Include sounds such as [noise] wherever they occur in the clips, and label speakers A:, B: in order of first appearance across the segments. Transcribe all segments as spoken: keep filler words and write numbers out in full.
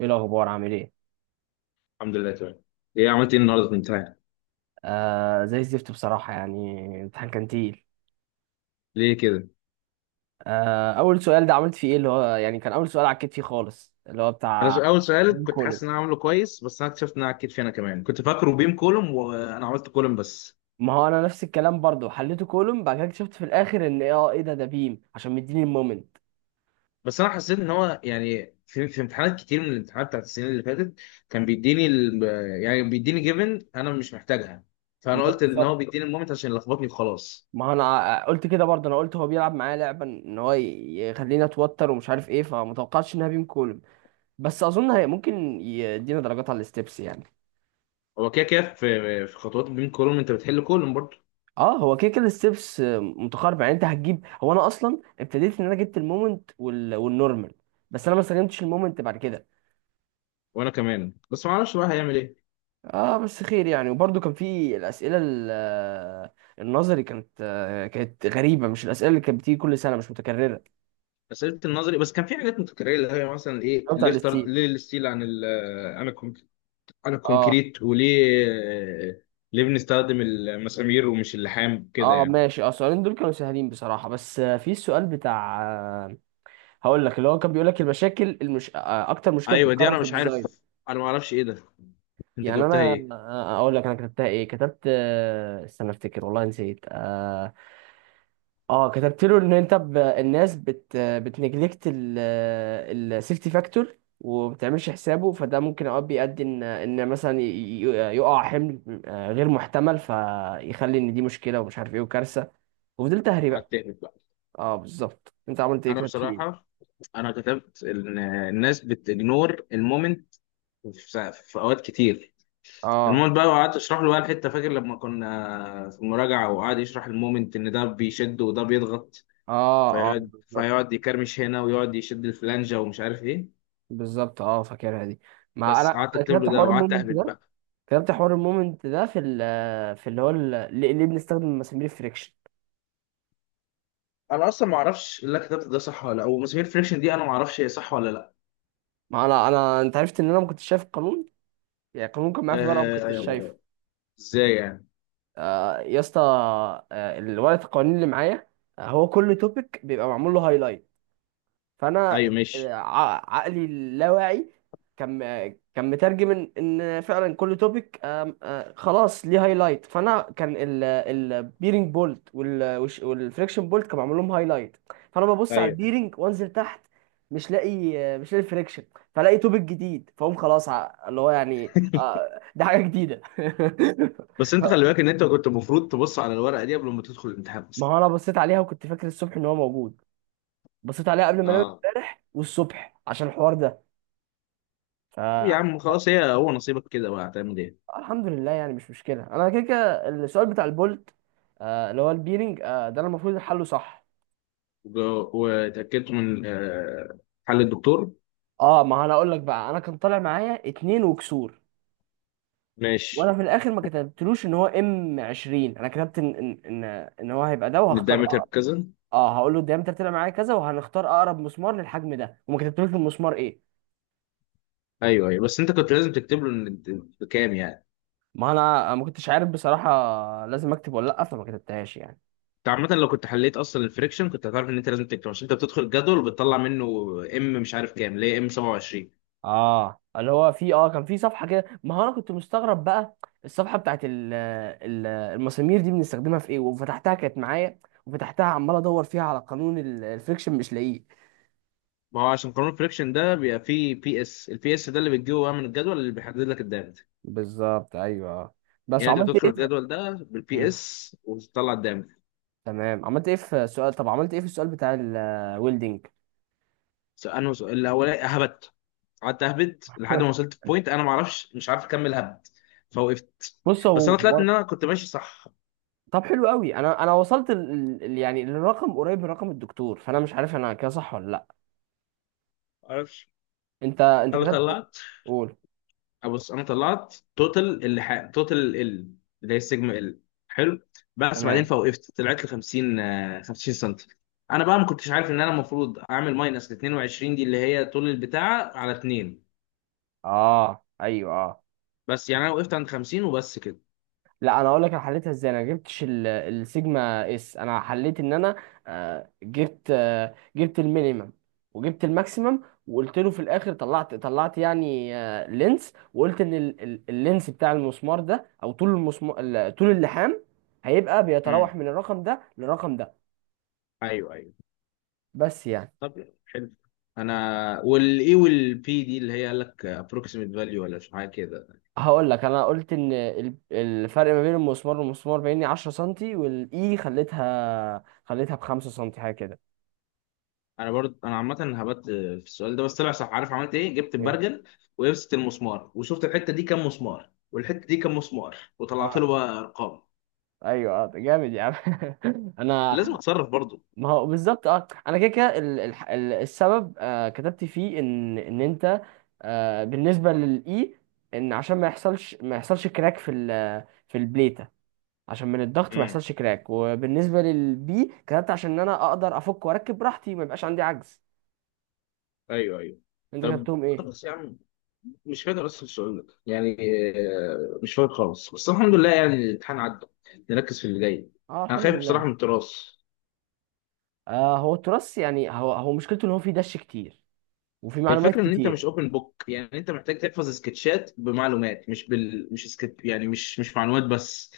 A: ايه الاخبار عامل ايه؟
B: الحمد لله تمام. ايه عملت ايه النهارده في الامتحان؟
A: آه زي الزفت بصراحه، يعني الامتحان كان تقيل.
B: ليه كده؟
A: آه اول سؤال ده عملت فيه ايه؟ اللي هو يعني كان اول سؤال عكيت فيه خالص، اللي هو
B: انا س-
A: بتاع
B: اول سؤال
A: بيم
B: كنت
A: كولوم.
B: حاسس ان انا عامله كويس، بس انا اكتشفت ان انا عكيت فيه. انا كمان كنت فاكره بيم كولوم وانا عملت كولوم بس.
A: ما هو انا نفس الكلام برضو حليته كولوم، بعد كده اكتشفت في الاخر ان اه ايه ده ده بيم عشان مديني المومنت.
B: بس انا حسيت ان هو يعني في, في امتحانات كتير من الامتحانات بتاعت السنين اللي فاتت كان بيديني ال... يعني بيديني جيفن انا مش محتاجها.
A: ما
B: فانا
A: هو
B: قلت ان
A: بالظبط.
B: هو بيديني المومنت عشان يلخبطني وخلاص.
A: ما هو انا قلت كده برضه، انا قلت هو بيلعب معايا لعبه ان هو ي- يخليني اتوتر ومش عارف ايه، فمتوقعتش انها بيم كولوم. بس اظن هي ممكن يدينا درجات على الستبس يعني.
B: هو كده كده في في خطوات البيم كولوم انت بتحل كولوم برضه.
A: اه هو كده كده الستبس متقاربه يعني، انت هتجيب هو انا اصلا ابتديت ان انا جبت المومنت وال... والنورمال، بس انا ما استخدمتش المومنت بعد كده.
B: وانا كمان بس ما اعرفش بقى هيعمل ايه.
A: اه بس خير يعني، وبرده كان في الاسئله ال- آه، النظري، كانت آه، كانت غريبه، مش الاسئله اللي كانت بتيجي كل سنه، مش متكرره.
B: اسئله النظري بس كان في حاجات متكرره، اللي هي مثلا ايه
A: السؤال بتاع
B: ليه اخترت،
A: الستيل.
B: ليه الستيل عن ال عن الكونك- عن
A: اه
B: الكونكريت، وليه ليه بنستخدم المسامير ومش اللحام كده
A: اه
B: يعني؟
A: ماشي، اه السؤالين دول كانوا سهلين بصراحه، بس آه، في السؤال بتاع آه، هقول لك اللي هو كان بيقول لك المشاكل المش... آه، اكتر مشكله
B: ايوه دي
A: بتتكرر
B: انا
A: في
B: مش عارف.
A: الديزاين.
B: انا ما اعرفش ايه ده. انت
A: يعني
B: جاوبتها
A: انا
B: ايه؟
A: اقول لك انا كتبتها ايه، كتبت آه، استنى افتكر، والله نسيت. اه آه، كتبت له ان انت ب... الناس بت بتنجلكت السيفتي فاكتور وما بتعملش حسابه، فده ممكن اوقات بيؤدي ان ان مثلا ي- ي- يقع حمل آه، غير محتمل، فيخلي ان دي مشكله ومش عارف ايه وكارثه. وفضلت اهري
B: على
A: بقى.
B: التهبط بقى.
A: اه بالظبط، انت عملت ايه؟
B: انا
A: كتبت فيه ايه؟
B: بصراحه، انا كتبت ان الناس بتجنور المومنت في في اوقات كتير،
A: اه
B: المومنت بقى. وقعدت اشرح له بقى الحته، فاكر لما كنا في المراجعه وقعد يشرح المومنت ان ده بيشد وده بيضغط،
A: اه اه
B: فيقعد
A: بالظبط،
B: فيقعد يكرمش هنا ويقعد يشد الفلانجة ومش عارف ايه.
A: بالظبط اه فاكرها دي. ما انا
B: بس قعدت
A: أنا
B: اكتب
A: كتبت
B: له ده
A: حوار
B: وقعدت
A: المومنت
B: اهبط
A: ده.
B: بقى.
A: فهمت حوار المومنت ده في ال في اللي هو ال- ليه، ليه بنستخدم مسامير الفريكشن.
B: انا اصلا ما اعرفش اللي أنا كتبته ده صح ولا لا، ومسامير فريكشن دي انا ما اعرفش هي صح ولا لا.
A: ما انا انا انت عرفت ان انا ما كنتش شايف القانون، يعني القانون كان معايا في ورقه، ما
B: آه،
A: كنتش شايفه.
B: أيوة. ازاي يعني؟
A: آه يا اسطى، آه الورقه القوانين اللي معايا، آه هو كل توبيك بيبقى معمول له هايلايت، فانا
B: ايوه
A: آه،
B: ماشي.
A: ع- عقلي اللاواعي كان كان مترجم ان إن فعلا كل توبيك خلاص ليه هايلايت، فانا كان البيرنج بولت والفريكشن بولت كان معمول لهم هايلايت، فانا ببص على
B: ايوه
A: البيرنج وانزل تحت، مش لاقي آه، مش لاقي الفريكشن، فلاقي توبيك جديد، فاقوم خلاص ع- اللي هو يعني
B: [laughs]
A: آه، [laughs] ده حاجه جديده
B: بس انت خلي
A: [laughs]
B: بالك ان انت كنت المفروض تبص على الورقه دي قبل ما تدخل الامتحان
A: ما
B: اصلا.
A: هو انا بصيت عليها وكنت فاكر الصبح ان هو موجود، بصيت عليها قبل ما انام
B: اه.
A: امبارح والصبح عشان الحوار ده.
B: يا عم خلاص، هي هو نصيبك كده بقى، هتعمل ايه؟
A: الحمد لله يعني مش مشكله، انا كده كده السؤال بتاع البولت، آه اللي هو البيرنج آه، ده انا المفروض حله صح.
B: وج- وتاكدت من آه، حل الدكتور؟
A: اه ما انا اقول لك بقى، انا كان طالع معايا اتنين وكسور، وانا
B: ماشي.
A: في الاخر ما كتبتلوش ان هو ام عشرين، انا كتبت ان ان ان إن هو هيبقى ده وهختار
B: الدايمتر
A: أقرب.
B: بكذا.
A: اه هقول له الديامتر طلع معايا كذا وهنختار اقرب مسمار للحجم ده، وما كتبتلوش المسمار ايه.
B: ايوه ايوه بس انت كنت لازم تكتب له ان إنت بكام يعني.
A: ما انا ما كنتش عارف بصراحه لازم اكتب ولا لا، فما كتبتهاش يعني.
B: انت عامة لو كنت حليت اصلا الفريكشن كنت هتعرف ان انت لازم تكتب، عشان انت بتدخل الجدول وبتطلع منه ام، مش عارف كام، ليه ام سبعة وعشرين؟
A: اه اللي هو في اه كان في صفحه كده، ما هو انا كنت مستغرب بقى الصفحه بتاعت ال ال المسامير دي بنستخدمها في ايه، وفتحتها كانت معايا، وفتحتها عمال ادور فيها على قانون ال- الفريكشن مش لاقيه.
B: ما هو عشان قانون الفريكشن ده بيبقى فيه بي اس، البي اس ده اللي بتجيبه بقى من الجدول اللي بيحدد لك الدامج.
A: بالظبط ايوه آه. بس
B: يعني انت
A: عملت
B: بتدخل
A: ايه ده؟
B: الجدول ده بالبي
A: مم.
B: اس وتطلع الدامج.
A: تمام، عملت ايه في السؤال؟ طب عملت ايه في السؤال بتاع الويلدنج؟
B: انا سؤال الاولاني هبت، قعدت اهبد لحد ما
A: [laughs]
B: وصلت بوينت، انا ما اعرفش مش عارف اكمل هبد، فوقفت.
A: بص
B: بس
A: هو
B: انا طلعت
A: هو-
B: ان انا كنت ماشي صح.
A: طب حلو قوي، انا انا وصلت ال... ال- ال- يعني للرقم قريب من رقم الدكتور، فانا مش عارف انا كده صح ولا لا.
B: ما اعرفش.
A: انت انت
B: انا
A: كتبت؟
B: طلعت،
A: قول.
B: بص انا طلعت توتال اللي ح... توتال ال، اللي هي السيجما ال. حلو. بس بعدين
A: تمام.
B: فوقفت طلعت ل خمسين، آه، 50 سم. انا بقى ما كنتش عارف ان انا المفروض اعمل ماينس ل اتنين وعشرين دي، اللي هي طول البتاعه على اتنين.
A: اه ايوه اه.
B: بس يعني انا وقفت عند خمسين وبس كده.
A: لا انا اقول لك انا حليتها ازاي، انا جبتش ال- السيجما اس، انا حليت ان انا آه، جبت آه، جبت المينيمم وجبت الماكسيمم، وقلت له في الاخر طلعت طلعت يعني آه، لينس، وقلت ان ال- ال- اللينس بتاع المسمار ده او طول المسمار ال- طول اللحام هيبقى
B: امم،
A: بيتراوح من الرقم ده للرقم ده.
B: ايوه ايوه
A: بس يعني
B: طب حلو. انا والاي والبي دي اللي هي قال لك ابروكسيميت فاليو ولا مش حاجه كده؟
A: هقول لك انا قلت ان ال- الفرق ما بين المسمار والمسمار بيني عشرة سنتي، والاي خليتها خليتها ب خمسة سنتي حاجه كده.
B: انا برضه انا عامه هبت في السؤال ده بس طلع صح. عارف عملت ايه؟ جبت
A: ايه؟
B: البرجل ولبست المسمار وشفت الحته دي كام مسمار والحته دي كام مسمار وطلعت له
A: اه
B: بقى ارقام.
A: ايوه آه، جامد يا عم [laughs] انا.
B: لازم اتصرف برضه.
A: ما هو بالظبط، اه انا كده كده ال- الح- ال- السبب آه كتبت فيه ان ان انت آه بالنسبه للاي ان عشان ما يحصلش، ما يحصلش كراك في ال- في البليته، عشان من الضغط ما
B: امم،
A: يحصلش كراك، وبالنسبه للبي كتبت عشان ان انا اقدر افك واركب براحتي، ما يبقاش عندي عجز.
B: ايوه ايوه
A: انت
B: طب
A: كتبتهم ايه؟
B: خلاص يا عم. مش فاكر اصلا السؤال ده يعني، آه، مش فاكر خالص، بس الحمد لله يعني الامتحان عدى. نركز في اللي جاي.
A: اه
B: انا
A: الحمد
B: خايف بصراحه من
A: لله.
B: التراث.
A: آه هو التراث يعني، هو هو مشكلته ان هو فيه دش كتير وفي معلومات
B: الفكره ان انت مش
A: كتير.
B: اوبن بوك، يعني انت محتاج تحفظ سكتشات بمعلومات، مش بال مش سكت يعني، مش مش معلومات بس.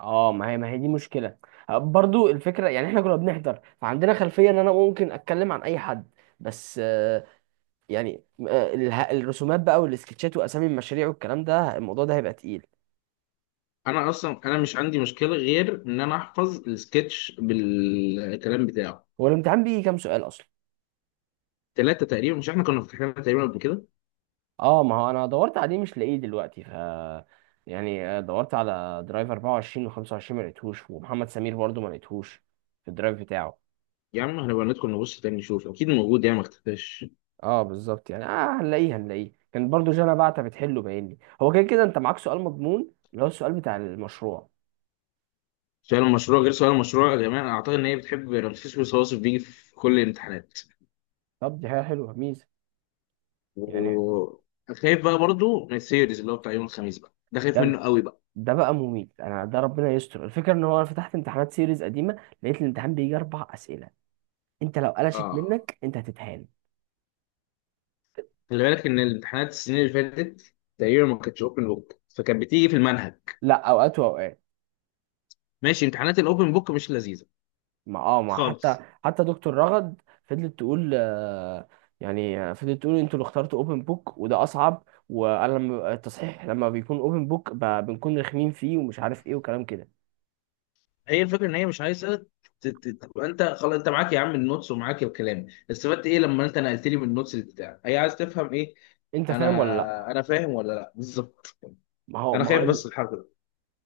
A: اه ما هي، ما هي دي مشكله. آه، برضو الفكره يعني احنا كنا بنحضر فعندنا خلفيه ان انا ممكن اتكلم عن اي حد، بس آه، يعني آه، اله- الرسومات بقى والسكتشات واسامي المشاريع والكلام ده، الموضوع ده هيبقى تقيل.
B: انا اصلا انا مش عندي مشكله غير ان انا احفظ السكتش بالكلام بتاعه.
A: هو الامتحان بيجي كام سؤال اصلا؟
B: ثلاثه تقريبا، مش احنا كنا فاتحينها تقريبا قبل كده؟
A: اه ما هو انا دورت عليه مش لاقيه دلوقتي، ف يعني آه، دورت على درايف اربعة وعشرين وخمسة وعشرين، ما لقيتهوش، ومحمد سمير برضو ما لقيتهوش في الدرايف بتاعه.
B: يا عم هنبقى ندخل نبص تاني نشوف، اكيد موجود يعني، ما اختفاش.
A: اه بالظبط يعني، اه هنلاقيه هنلاقيه، كان برضو جانا بعتة بتحله، باينني هو كده كده انت معاك سؤال مضمون، اللي هو السؤال بتاع المشروع.
B: سؤال المشروع غير، سؤال المشروع يا جماعه انا اعتقد ان هي بتحب رمسيس، والصواصف بيجي في كل الامتحانات.
A: طب دي حاجة حلوة، ميزة. يعني
B: وخايف بقى برضو من السيريز اللي هو بتاع يوم الخميس بقى، ده خايف منه
A: ده
B: قوي بقى.
A: ده بقى مميت انا، ده ربنا يستر، الفكرة ان هو انا فتحت امتحانات سيريز قديمة، لقيت الامتحان بيجي اربع اسئلة، انت لو قلشت
B: اه.
A: منك انت هتتهان.
B: خلي بالك ان الامتحانات السنين اللي فاتت تقريبا ما كانتش اوبن بوك، فكانت بتيجي في المنهج.
A: لا اوقات واوقات.
B: ماشي، امتحانات الاوبن بوك مش لذيذه
A: ما اه ما حتى،
B: خالص.
A: حتى دكتور رغد فضلت تقول آه، يعني آه، فضلت تقول انتوا اللي اخترتوا اوبن بوك وده اصعب، وانا لما ببقى- التصحيح لما بيكون اوبن بوك بنكون رخمين فيه ومش عارف ايه وكلام كده.
B: هي الفكره ان هي مش عايزه ت- ت- تبقى، انت خلاص انت معاك يا عم النوتس ومعاك الكلام، استفدت ايه لما انت نقلت لي من النوتس بتاعك؟ هي عايز تفهم ايه.
A: انت فاهم ولا لا؟
B: انا انا فاهم ولا لا بالظبط.
A: ما هو
B: انا
A: ما
B: خايف
A: هو
B: بس الحركه دي.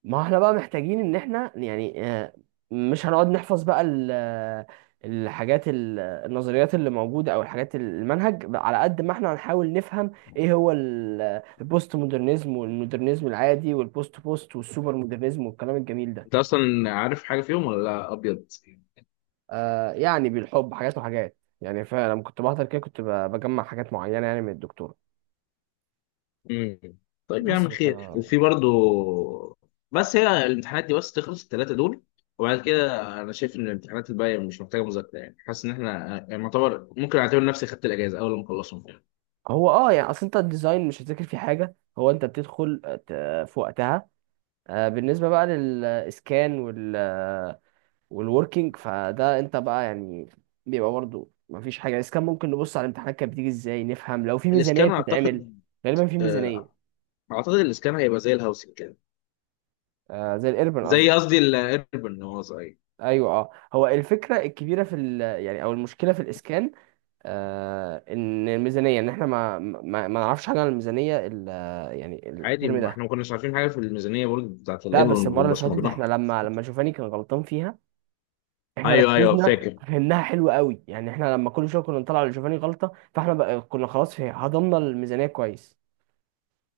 A: ما احنا بقى محتاجين ان احنا يعني آه، مش هنقعد نحفظ بقى ال- آه، الحاجات ال- النظريات اللي موجودة او الحاجات المنهج، على قد ما احنا هنحاول نفهم ايه هو ال- آه، البوست مودرنزم والمودرنزم العادي والبوست بوست والسوبر مودرنزم والكلام الجميل
B: انت
A: ده.
B: اصلا عارف حاجه فيهم ولا لا ابيض؟
A: آه يعني بالحب حاجات وحاجات يعني، فلما كنت بحضر كده كنت ب- بجمع حاجات معينة يعني من الدكتور.
B: امم. طيب يا عم،
A: بس
B: خير
A: ف-
B: وفي برضو. بس هي الامتحانات دي بس تخلص الثلاثه دول، وبعد كده انا شايف ان الامتحانات الباقيه مش محتاجه مذاكره يعني، حاسس ان احنا يعني معتبر، ممكن اعتبر نفسي خدت الاجازه اول ما اخلصهم.
A: هو اه يعني اصل انت الديزاين مش هتذاكر فيه حاجة، هو انت بتدخل آه، ت- في وقتها. آه، بالنسبة بقى للإسكان وال والوركينج، فده أنت بقى يعني بيبقى برضه مفيش حاجة. الإسكان ممكن نبص على الامتحانات كانت بتيجي إزاي، نفهم لو في ميزانية
B: الاسكان
A: بتتعمل.
B: اعتقد،
A: غالبا في
B: آه،
A: ميزانية.
B: اعتقد الاسكان هيبقى زي الهاوسنج كده.
A: آه، زي الإيربن
B: زي
A: قصدي.
B: قصدي الايربن، هو صغير.
A: أيوه أه هو الفكرة الكبيرة في ال يعني أو المشكلة في الإسكان آه، إن الميزانية، إن إحنا ما ما, ما نعرفش حاجة عن الميزانية ال- يعني
B: عادي،
A: الترم
B: ما
A: ده.
B: احنا ما كناش عارفين حاجه في الميزانيه برضه بتاعت
A: لا بس
B: الايربن
A: المرة اللي فاتت إحنا
B: وبصمجناها.
A: لما لما شوفاني كان غلطان فيها، احنا
B: ايوه ايوه
A: ركزنا
B: فاكر.
A: فهمناها حلو قوي يعني، احنا لما كل شويه كنا نطلع لجوفاني غلطه، فاحنا بقى كنا خلاص في هضمنا الميزانيه كويس.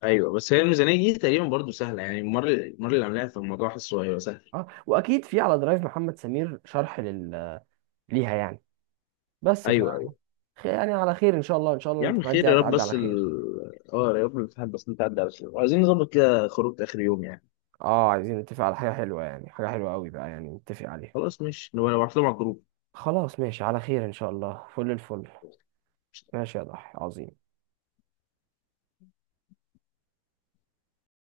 B: ايوه، بس هي الميزانيه دي تقريبا برضه سهله يعني، المره المره اللي عاملاها في الموضوع حاسه هيبقى سهل.
A: اه واكيد في على درايف محمد سمير شرح لل... ليها يعني. بس ف
B: ايوه ايوه.
A: خ- يعني على خير ان شاء الله، ان شاء الله
B: يا عم
A: الامتحانات دي
B: خير يا رب،
A: هتعدي على
B: بس
A: خير.
B: ال... اه يا رب الامتحان بس انت عدى على خير، وعايزين نظبط كده خروج اخر يوم يعني.
A: اه عايزين نتفق على حاجه حلوه، يعني حاجه حلوه قوي بقى يعني نتفق عليها.
B: خلاص ماشي، نبقى نبعت لهم على الجروب.
A: خلاص ماشي، على خير ان شاء الله، فل الفل. ماشي يا ضحى، عظيم.